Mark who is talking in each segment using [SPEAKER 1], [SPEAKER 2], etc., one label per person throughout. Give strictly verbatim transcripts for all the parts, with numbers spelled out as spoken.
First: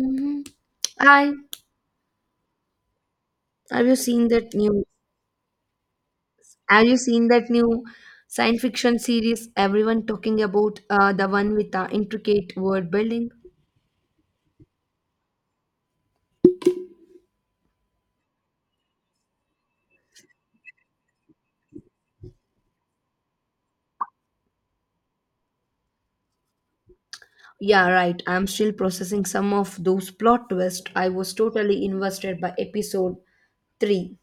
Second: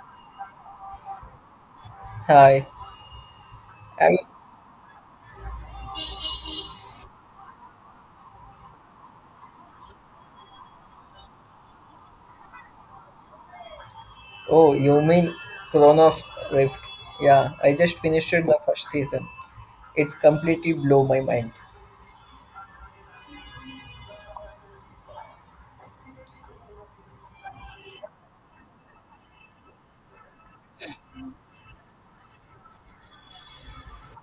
[SPEAKER 1] Hmm I
[SPEAKER 2] Hi.
[SPEAKER 1] have you
[SPEAKER 2] I
[SPEAKER 1] seen
[SPEAKER 2] was,
[SPEAKER 1] that new? Have you seen that new science fiction series? Everyone talking about uh, the one with the intricate world building.
[SPEAKER 2] oh, you mean Chronos Rift? Yeah, I just finished the first season. It's completely blow my mind.
[SPEAKER 1] Yeah, right. I'm still processing some of those plot twists. I was totally invested by episode three.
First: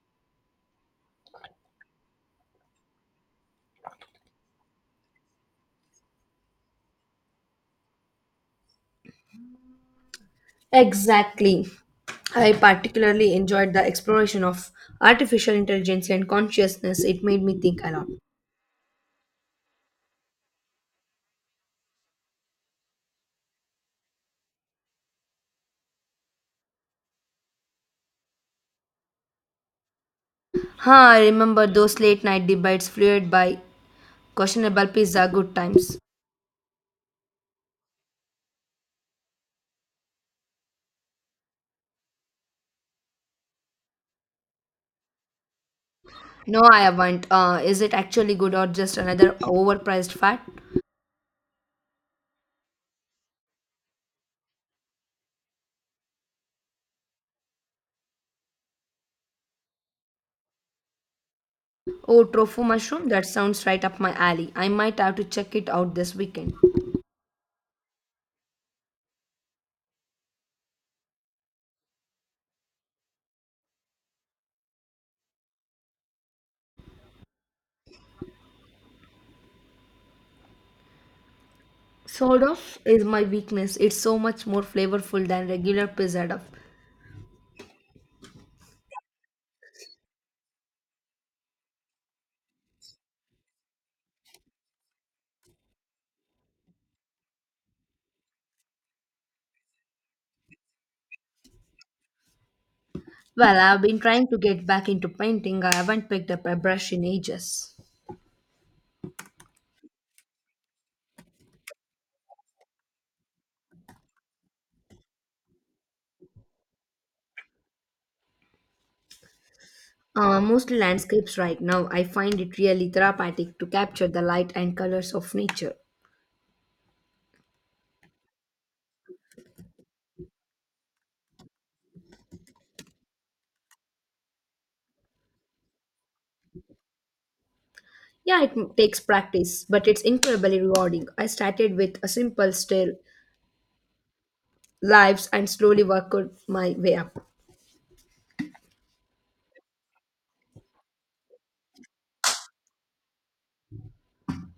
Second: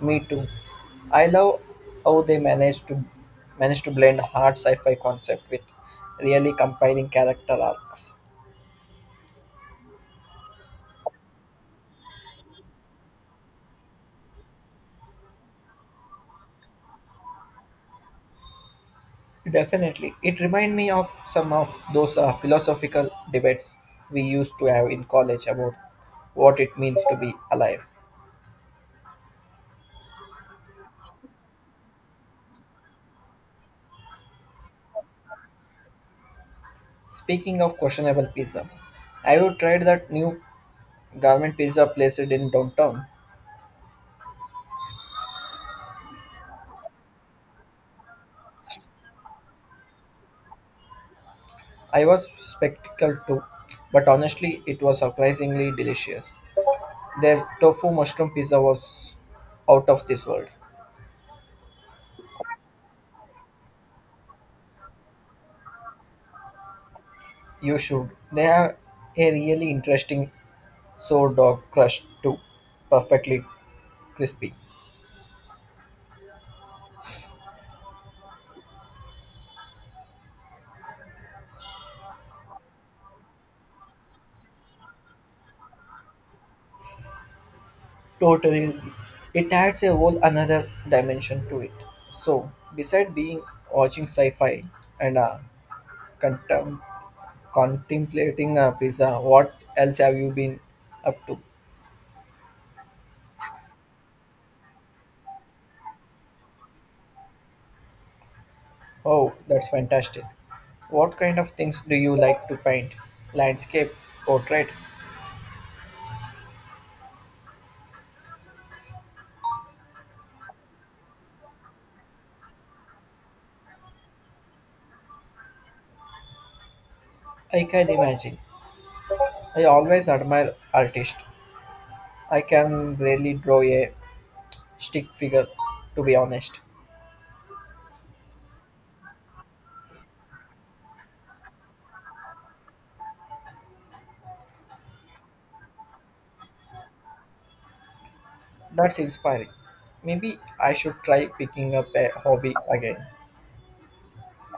[SPEAKER 2] Me too. I love how they managed to manage to blend hard sci-fi concept with really compelling character arcs.
[SPEAKER 1] Exactly. I particularly enjoyed the exploration of artificial intelligence and consciousness. It made me think a lot.
[SPEAKER 2] Definitely, it reminded me of some of those uh, philosophical debates we used to have in college about what it means to be alive.
[SPEAKER 1] Huh, I remember those late night debates fueled by questionable pizza good times.
[SPEAKER 2] Speaking of questionable pizza, have you tried that new Garment Pizza placed in downtown.
[SPEAKER 1] No, I haven't. Uh, is it actually good or just another overpriced fad?
[SPEAKER 2] I was spectacled too, but honestly, it was surprisingly delicious. Their tofu mushroom pizza was out of this world.
[SPEAKER 1] Oh, tofu mushroom, that sounds right up my alley. I might have to check it out this weekend.
[SPEAKER 2] You should. They have a really interesting sourdough crust too, perfectly crispy.
[SPEAKER 1] Sort of is my weakness. It's so much more flavorful than regular pizza dough.
[SPEAKER 2] Totally. It adds a whole another dimension to it. So, beside being watching sci-fi and uh, contem- contemplating a pizza. What else have you been up to?
[SPEAKER 1] Well, I've been trying to get back into painting. I haven't picked up a brush in ages.
[SPEAKER 2] Oh, that's fantastic. What kind of things do you like to paint? Landscape, portrait?
[SPEAKER 1] Uh, mostly landscapes right now. I find it really therapeutic to capture the light and colors of nature.
[SPEAKER 2] I can imagine. I always admire artists. I can really draw a stick figure, to be honest.
[SPEAKER 1] Yeah, it m- takes practice, but it's incredibly rewarding. I started with a simple still lives and slowly work out my way up.
[SPEAKER 2] That's inspiring. Maybe I should try picking up a hobby again.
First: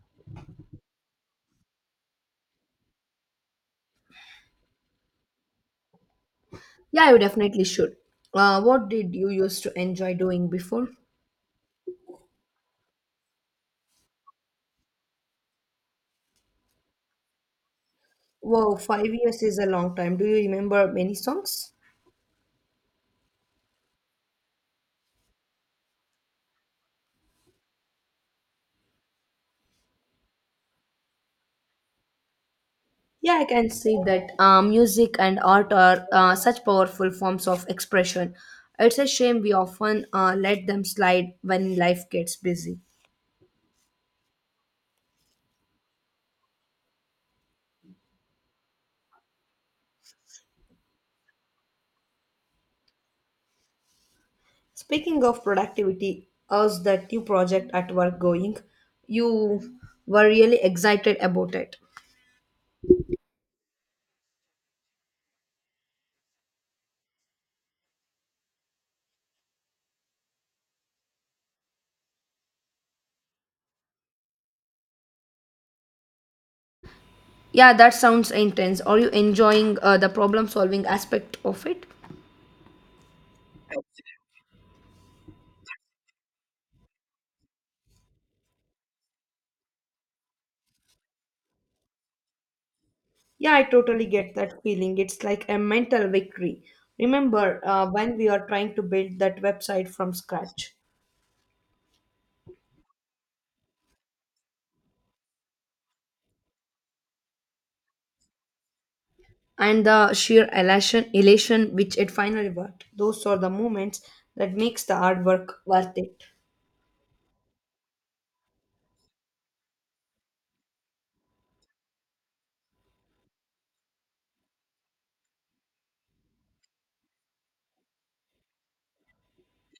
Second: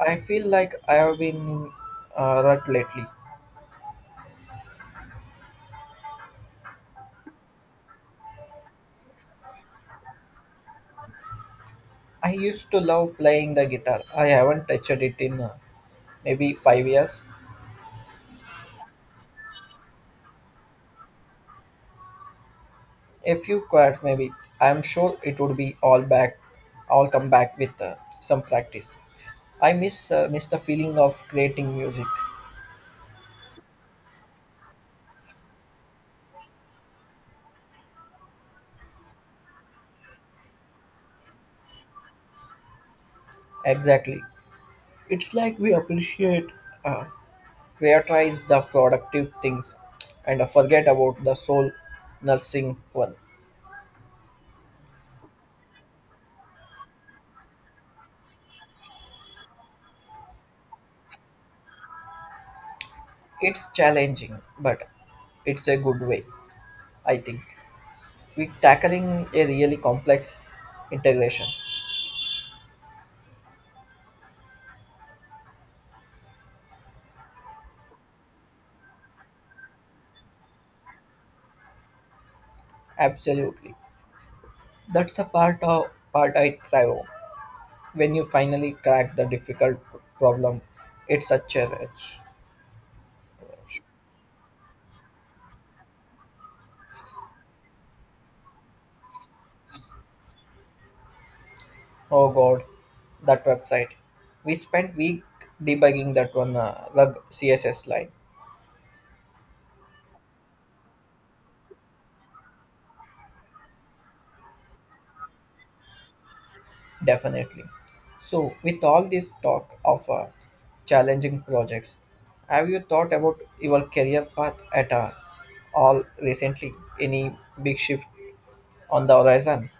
[SPEAKER 2] I feel like I have been in a rut lately.
[SPEAKER 1] Yeah, you definitely should. Uh, what did you used to enjoy doing before?
[SPEAKER 2] I used to love playing the guitar. I haven't touched it in uh, maybe five years.
[SPEAKER 1] Wow, five years is a long time. Do you remember many songs?
[SPEAKER 2] A few chords, maybe. I'm sure it would be all back, all come back with uh, some practice. I miss uh, miss the feeling of creating music.
[SPEAKER 1] Yeah, I can see that uh, music and art are uh, such powerful forms of expression. It's a shame we often uh, let them slide when life gets busy.
[SPEAKER 2] Exactly, it's like we appreciate, uh, prioritize the productive things, and uh, forget about the soul nursing one.
[SPEAKER 1] Speaking of productivity, how's that new project at work going? You were really excited about it.
[SPEAKER 2] It's challenging, but it's a good way, I think. We tackling a really complex integration.
[SPEAKER 1] Yeah, that sounds intense. Are you enjoying uh, the problem solving aspect of it?
[SPEAKER 2] Absolutely. That's a part of part I thrive on. When you finally crack the difficult problem, it's such a challenge.
[SPEAKER 1] Yeah, I totally get that feeling. It's like a mental victory. Remember uh, when we are trying to build that website from scratch?
[SPEAKER 2] Oh god, that website. We spent week debugging that one uh, rug C S S line.
[SPEAKER 1] And the sheer elation, elation which it finally worked. Those are the moments that makes the hard work worth it.
[SPEAKER 2] Definitely. So with all this talk of uh, challenging projects, have you thought about your career path at uh, all recently? Any big shift on the horizon.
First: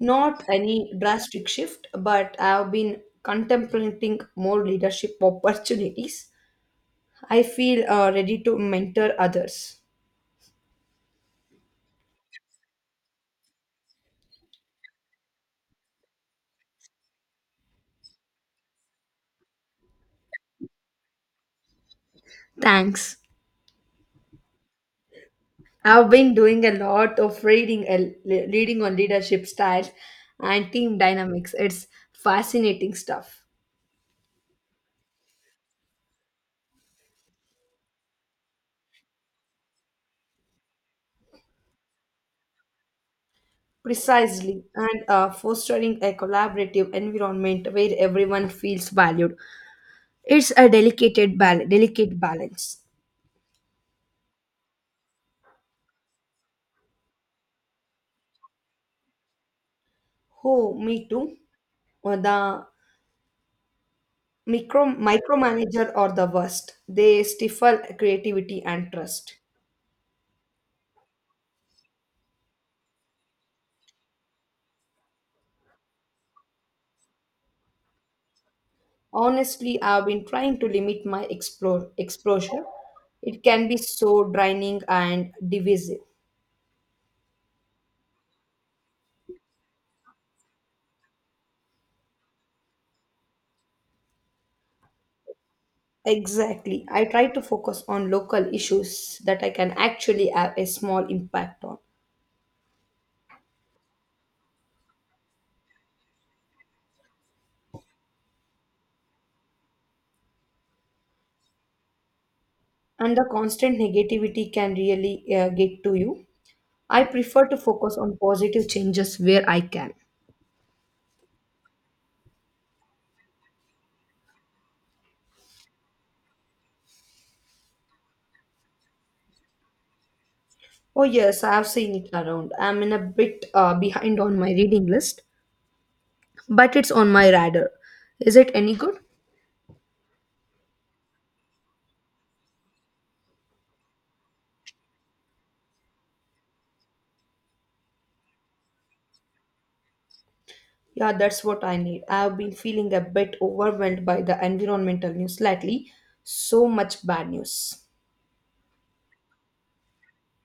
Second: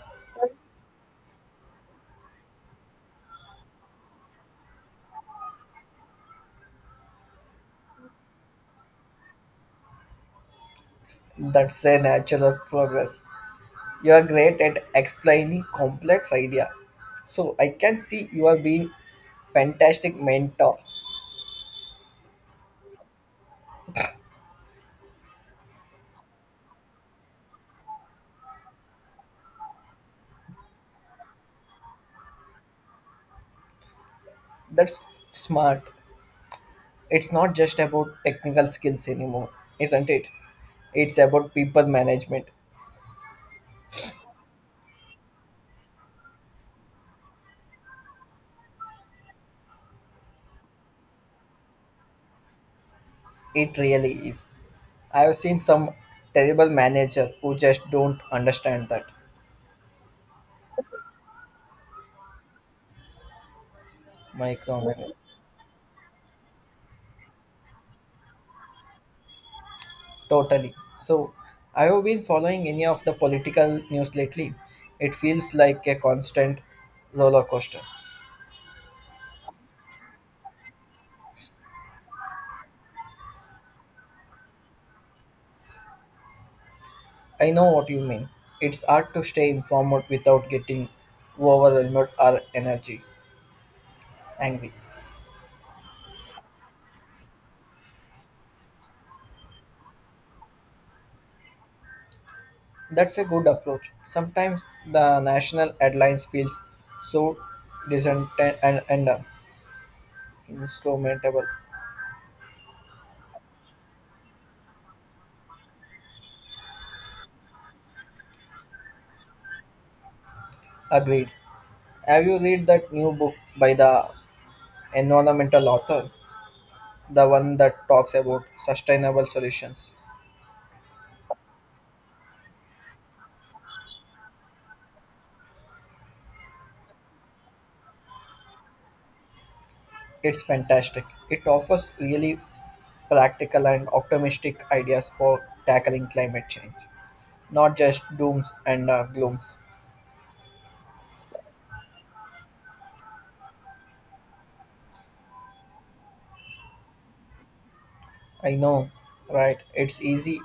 [SPEAKER 1] Not any drastic shift, but I've been contemplating more leadership opportunities. I feel uh, ready to mentor others.
[SPEAKER 2] That's a natural progress. You are great at explaining complex idea. So I can see you are being fantastic mentor.
[SPEAKER 1] Thanks. I've been doing a lot of reading, uh, le- reading on leadership styles and team dynamics. It's fascinating stuff.
[SPEAKER 2] That's smart. It's not just about technical skills anymore, isn't it? It's about people management.
[SPEAKER 1] Precisely, and uh, fostering a collaborative environment where everyone feels valued. It's a delicate, bal- delicate balance.
[SPEAKER 2] It really is. I have seen some terrible manager who just don't understand that
[SPEAKER 1] Oh, me too. Or the micro
[SPEAKER 2] micromanagement.
[SPEAKER 1] micromanager or the worst. They stifle creativity and trust.
[SPEAKER 2] Totally. So, have you been following any of the political news lately? It feels like a constant roller coaster.
[SPEAKER 1] Honestly, I've been trying to limit my explore, exposure. It can be so draining and divisive.
[SPEAKER 2] I know what you mean. It's hard to stay informed without getting overwhelmed or energy angry.
[SPEAKER 1] Exactly. I try to focus on local issues that I can actually have a small impact on.
[SPEAKER 2] That's a good approach. Sometimes the national headlines feels so distant and, and uh, insurmountable.
[SPEAKER 1] And the constant negativity can really uh, get to you. I prefer to focus on positive changes where I can.
[SPEAKER 2] Agreed. Have you read that new book by the environmental author? The one that talks about sustainable solutions.
[SPEAKER 1] Oh, yes, I have seen it around. I'm in a bit uh, behind on my reading list, but it's on my radar. Is it any good?
[SPEAKER 2] It's fantastic. It offers really practical and optimistic ideas for tackling climate change, not just dooms and uh, glooms.
[SPEAKER 1] Yeah, that's what I need. I've been feeling a bit overwhelmed by the environmental news lately. So much bad news.
[SPEAKER 2] I know, right? It's easy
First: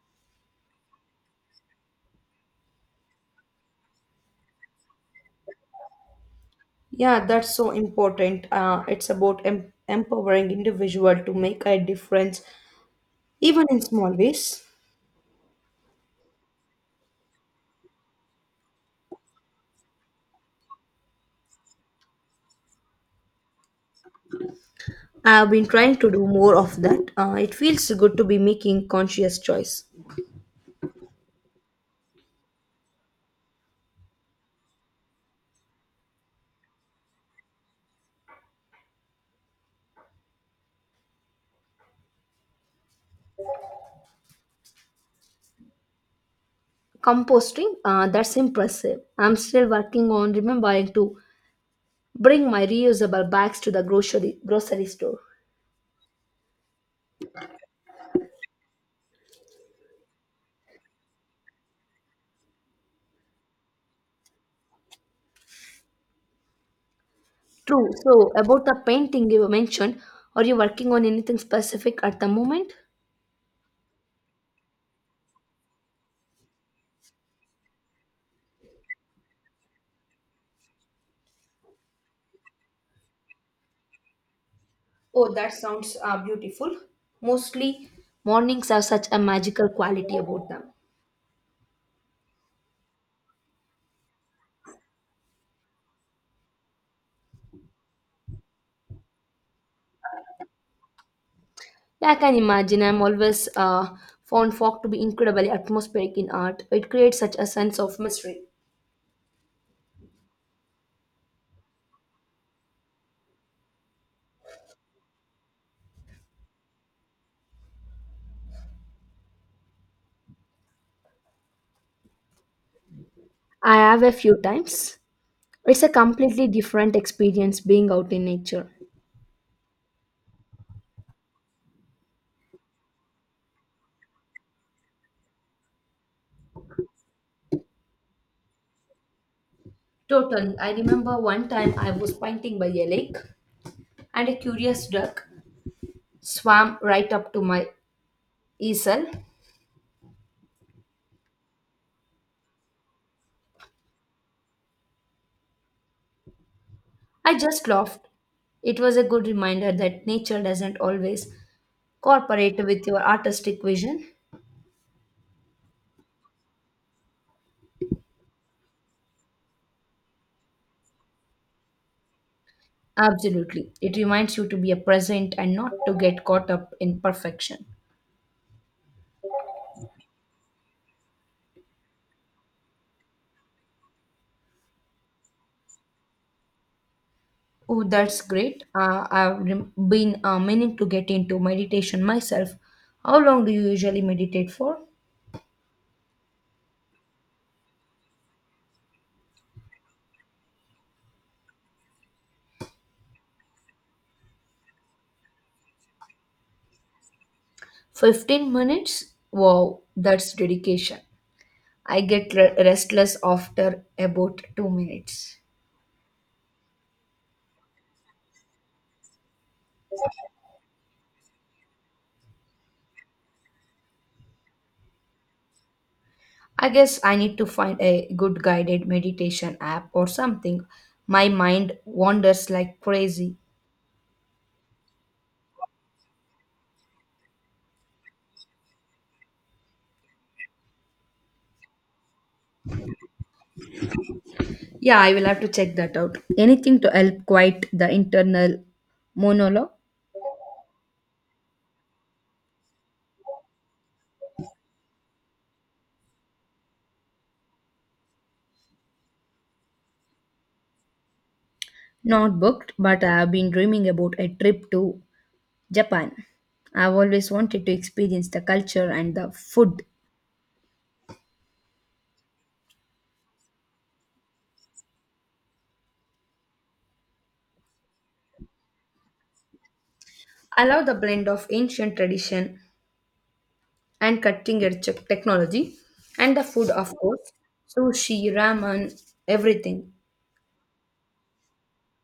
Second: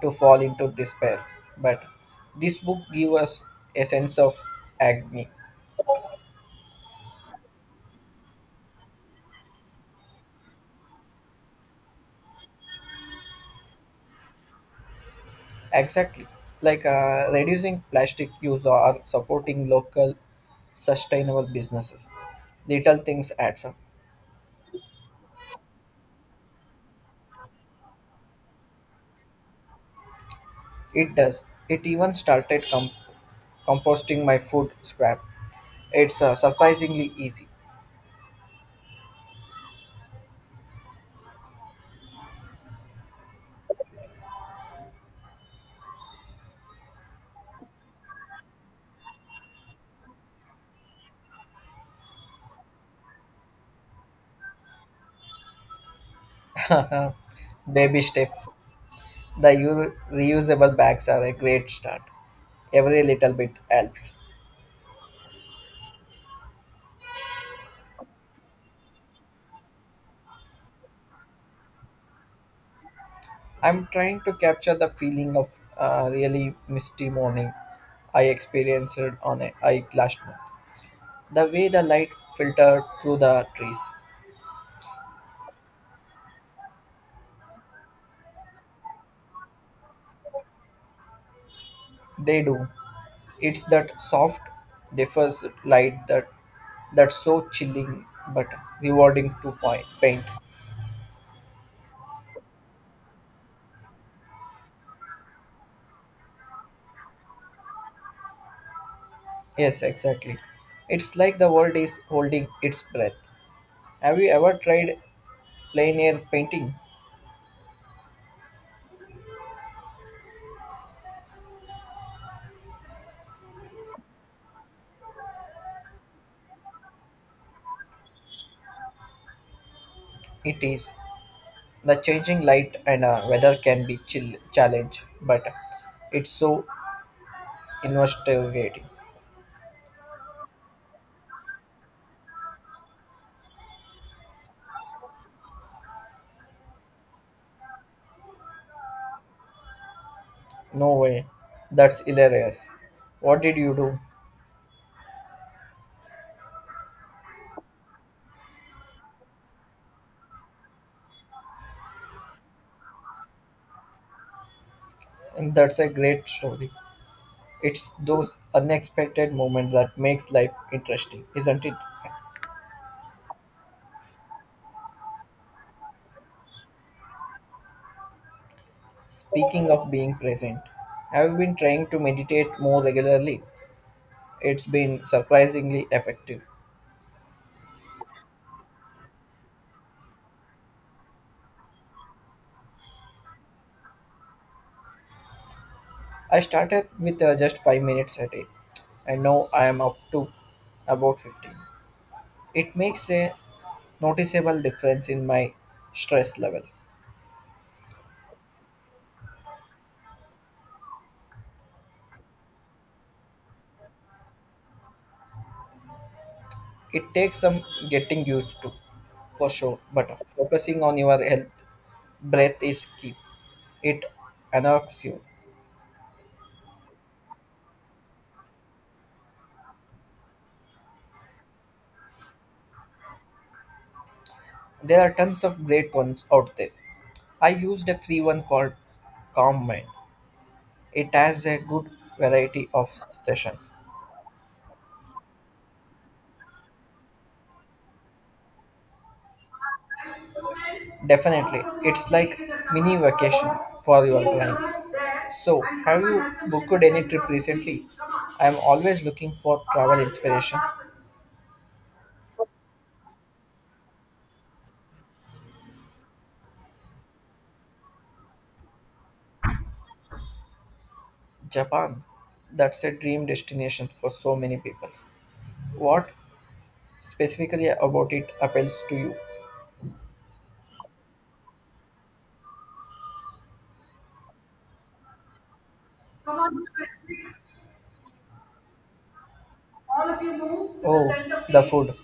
[SPEAKER 2] to fall into despair, but this book gives us a sense of agony.
[SPEAKER 1] Yeah, that's so important. Uh, it's about em- empowering individual to make a difference, even in small ways.
[SPEAKER 2] Exactly. Like uh, reducing plastic use or supporting local sustainable businesses. Little things adds up.
[SPEAKER 1] I've been trying to do more of that. Uh, it feels good to be making conscious choice.
[SPEAKER 2] It does. It even started com- composting my food scrap. It's uh, surprisingly easy.
[SPEAKER 1] Composting, uh, that's impressive. I'm still working on remembering to bring my reusable bags to the grocery grocery store.
[SPEAKER 2] Baby steps. The u- reusable bags are a great start. Every little bit helps.
[SPEAKER 1] True. So, about the painting you mentioned, are you working on anything specific at the moment?
[SPEAKER 2] I'm trying to capture the feeling of uh, really misty morning I experienced on a hike last month. The way the light filtered through the trees.
[SPEAKER 1] Oh, that sounds uh, beautiful. Mostly, mornings have such a magical quality about them.
[SPEAKER 2] They do. It's that soft, diffuse light that that's so chilling but rewarding to pi- paint.
[SPEAKER 1] Yeah, I can imagine. I'm always uh, found folk to be incredibly atmospheric in art. It creates such a sense of mystery.
[SPEAKER 2] Yes, exactly. It's like the world is holding its breath. Have you ever tried plein air painting?
[SPEAKER 1] I have a few times. It's a completely different experience being out in nature.
[SPEAKER 2] It is. The changing light and uh, weather can be chill challenge, but it's so investigating.
[SPEAKER 1] Totally. I remember one time I was painting by a lake and a curious duck swam right up to my Isal,
[SPEAKER 2] No way. That's hilarious. What did you do?
[SPEAKER 1] I just laughed. It was a good reminder that nature doesn't always cooperate with your artistic vision.
[SPEAKER 2] And that's a great story. It's those unexpected moments that makes life interesting, isn't it?
[SPEAKER 1] Absolutely. It reminds you to be a present and not to get caught up in perfection.
[SPEAKER 2] Speaking of being present, I've been trying to meditate more regularly. It's been surprisingly effective.
[SPEAKER 1] Oh, that's great. Uh, I've rem- been uh, meaning to get into meditation myself. How long do you usually meditate for?
[SPEAKER 2] I started with uh, just five minutes a day and now I am up to about fifteen. It makes a noticeable difference in my stress level.
[SPEAKER 1] fifteen minutes? Wow, that's dedication. I get re- restless after about two minutes.
[SPEAKER 2] It takes some getting used to, for sure, but focusing on your health, breath is key. It unlocks you.
[SPEAKER 1] I guess I need to find a good guided meditation app or something. My mind wanders like crazy.
[SPEAKER 2] There are tons of great ones out there. I used a free one called Calm Mind. It has a good variety of sessions.
[SPEAKER 1] Yeah, I will have to check that out. Anything to help quiet the internal monologue?
[SPEAKER 2] Definitely, it's like mini vacation for your mind. So, have you booked any trip recently? I am always looking for travel inspiration.
[SPEAKER 1] Not booked, but I have been dreaming about a trip to Japan. I've always wanted to experience the culture and the food.
[SPEAKER 2] Japan, that's a dream destination for so many people. What specifically about it appeals to you?
[SPEAKER 1] I love the blend of ancient tradition and cutting edge technology and the food, of course. Sushi, ramen, everything.
[SPEAKER 2] Oh, the food.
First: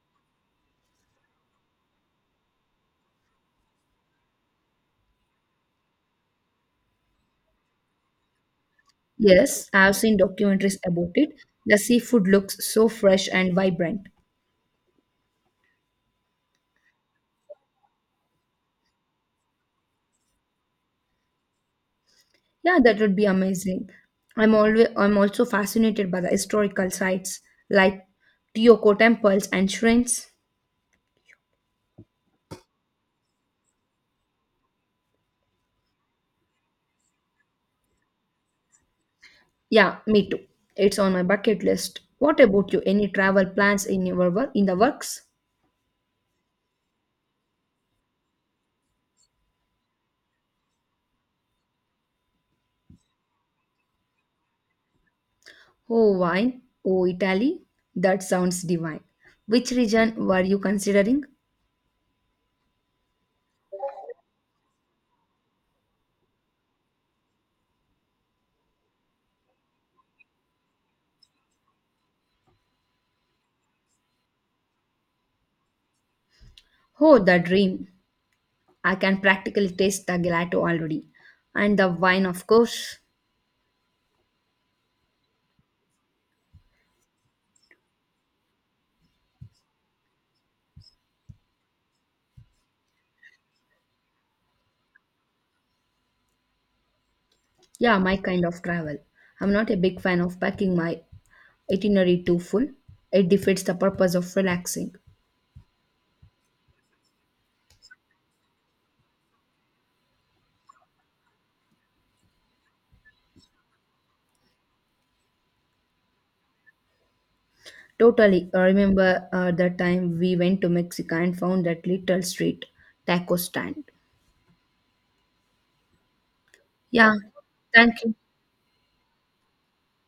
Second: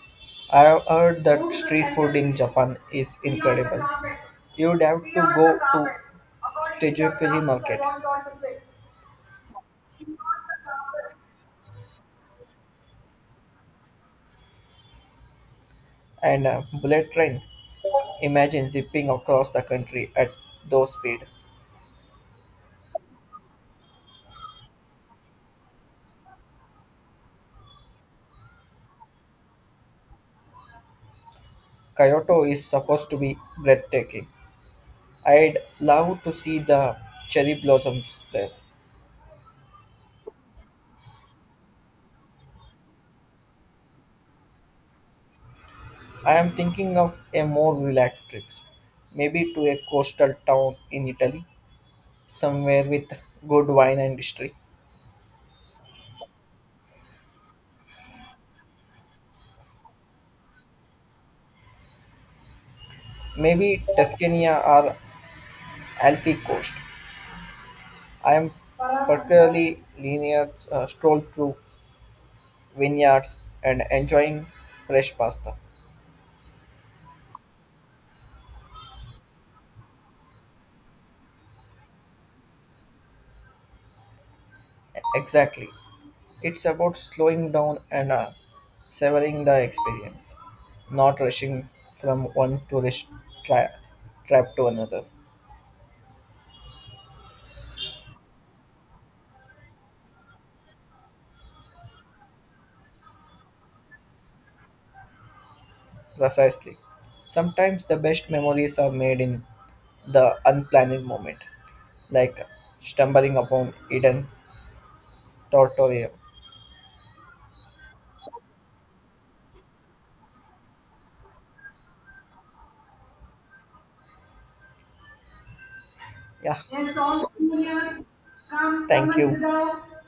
[SPEAKER 2] I have heard that street food in Japan is incredible. You'd have to go to Tejukuji market
[SPEAKER 1] Yes, I've seen documentaries about it. The seafood looks so fresh and vibrant.
[SPEAKER 2] and a bullet train. Imagine zipping across the country at those speed.
[SPEAKER 1] Yeah, that would be amazing. I'm always I'm also fascinated by the historical sites like Teotihuacan temples and shrines.
[SPEAKER 2] Kyoto is supposed to be breathtaking. I'd love to see the cherry blossoms there.
[SPEAKER 1] Yeah, me too. It's on my bucket list. What about you? Any travel plans in your work in the works?
[SPEAKER 2] I am thinking of a more relaxed trip, maybe to a coastal town in Italy, somewhere with good wine and history.
[SPEAKER 1] Oh, wine. Oh, Italy. That sounds divine. Which region were you considering?
[SPEAKER 2] Maybe Tuscany or Alpi coast. I am particularly linear uh, stroll through vineyards and enjoying fresh pasta.
[SPEAKER 1] Oh, the dream. I can practically taste the gelato already. And the wine, of course.
[SPEAKER 2] Exactly. It's about slowing down and uh, savoring the experience, not rushing from one tourist tra- trap to another.
[SPEAKER 1] Yeah, my kind of travel. I'm not a big fan of packing my itinerary too full. It defeats the purpose of relaxing.
[SPEAKER 2] Precisely. Sometimes the best memories are made in the unplanned moment, like stumbling upon hidden territory.
[SPEAKER 1] Totally. I remember uh, the time we went to Mexico and found that little street taco stand.
[SPEAKER 2] Yeah,
[SPEAKER 1] Yeah, thank you.
[SPEAKER 2] thank you.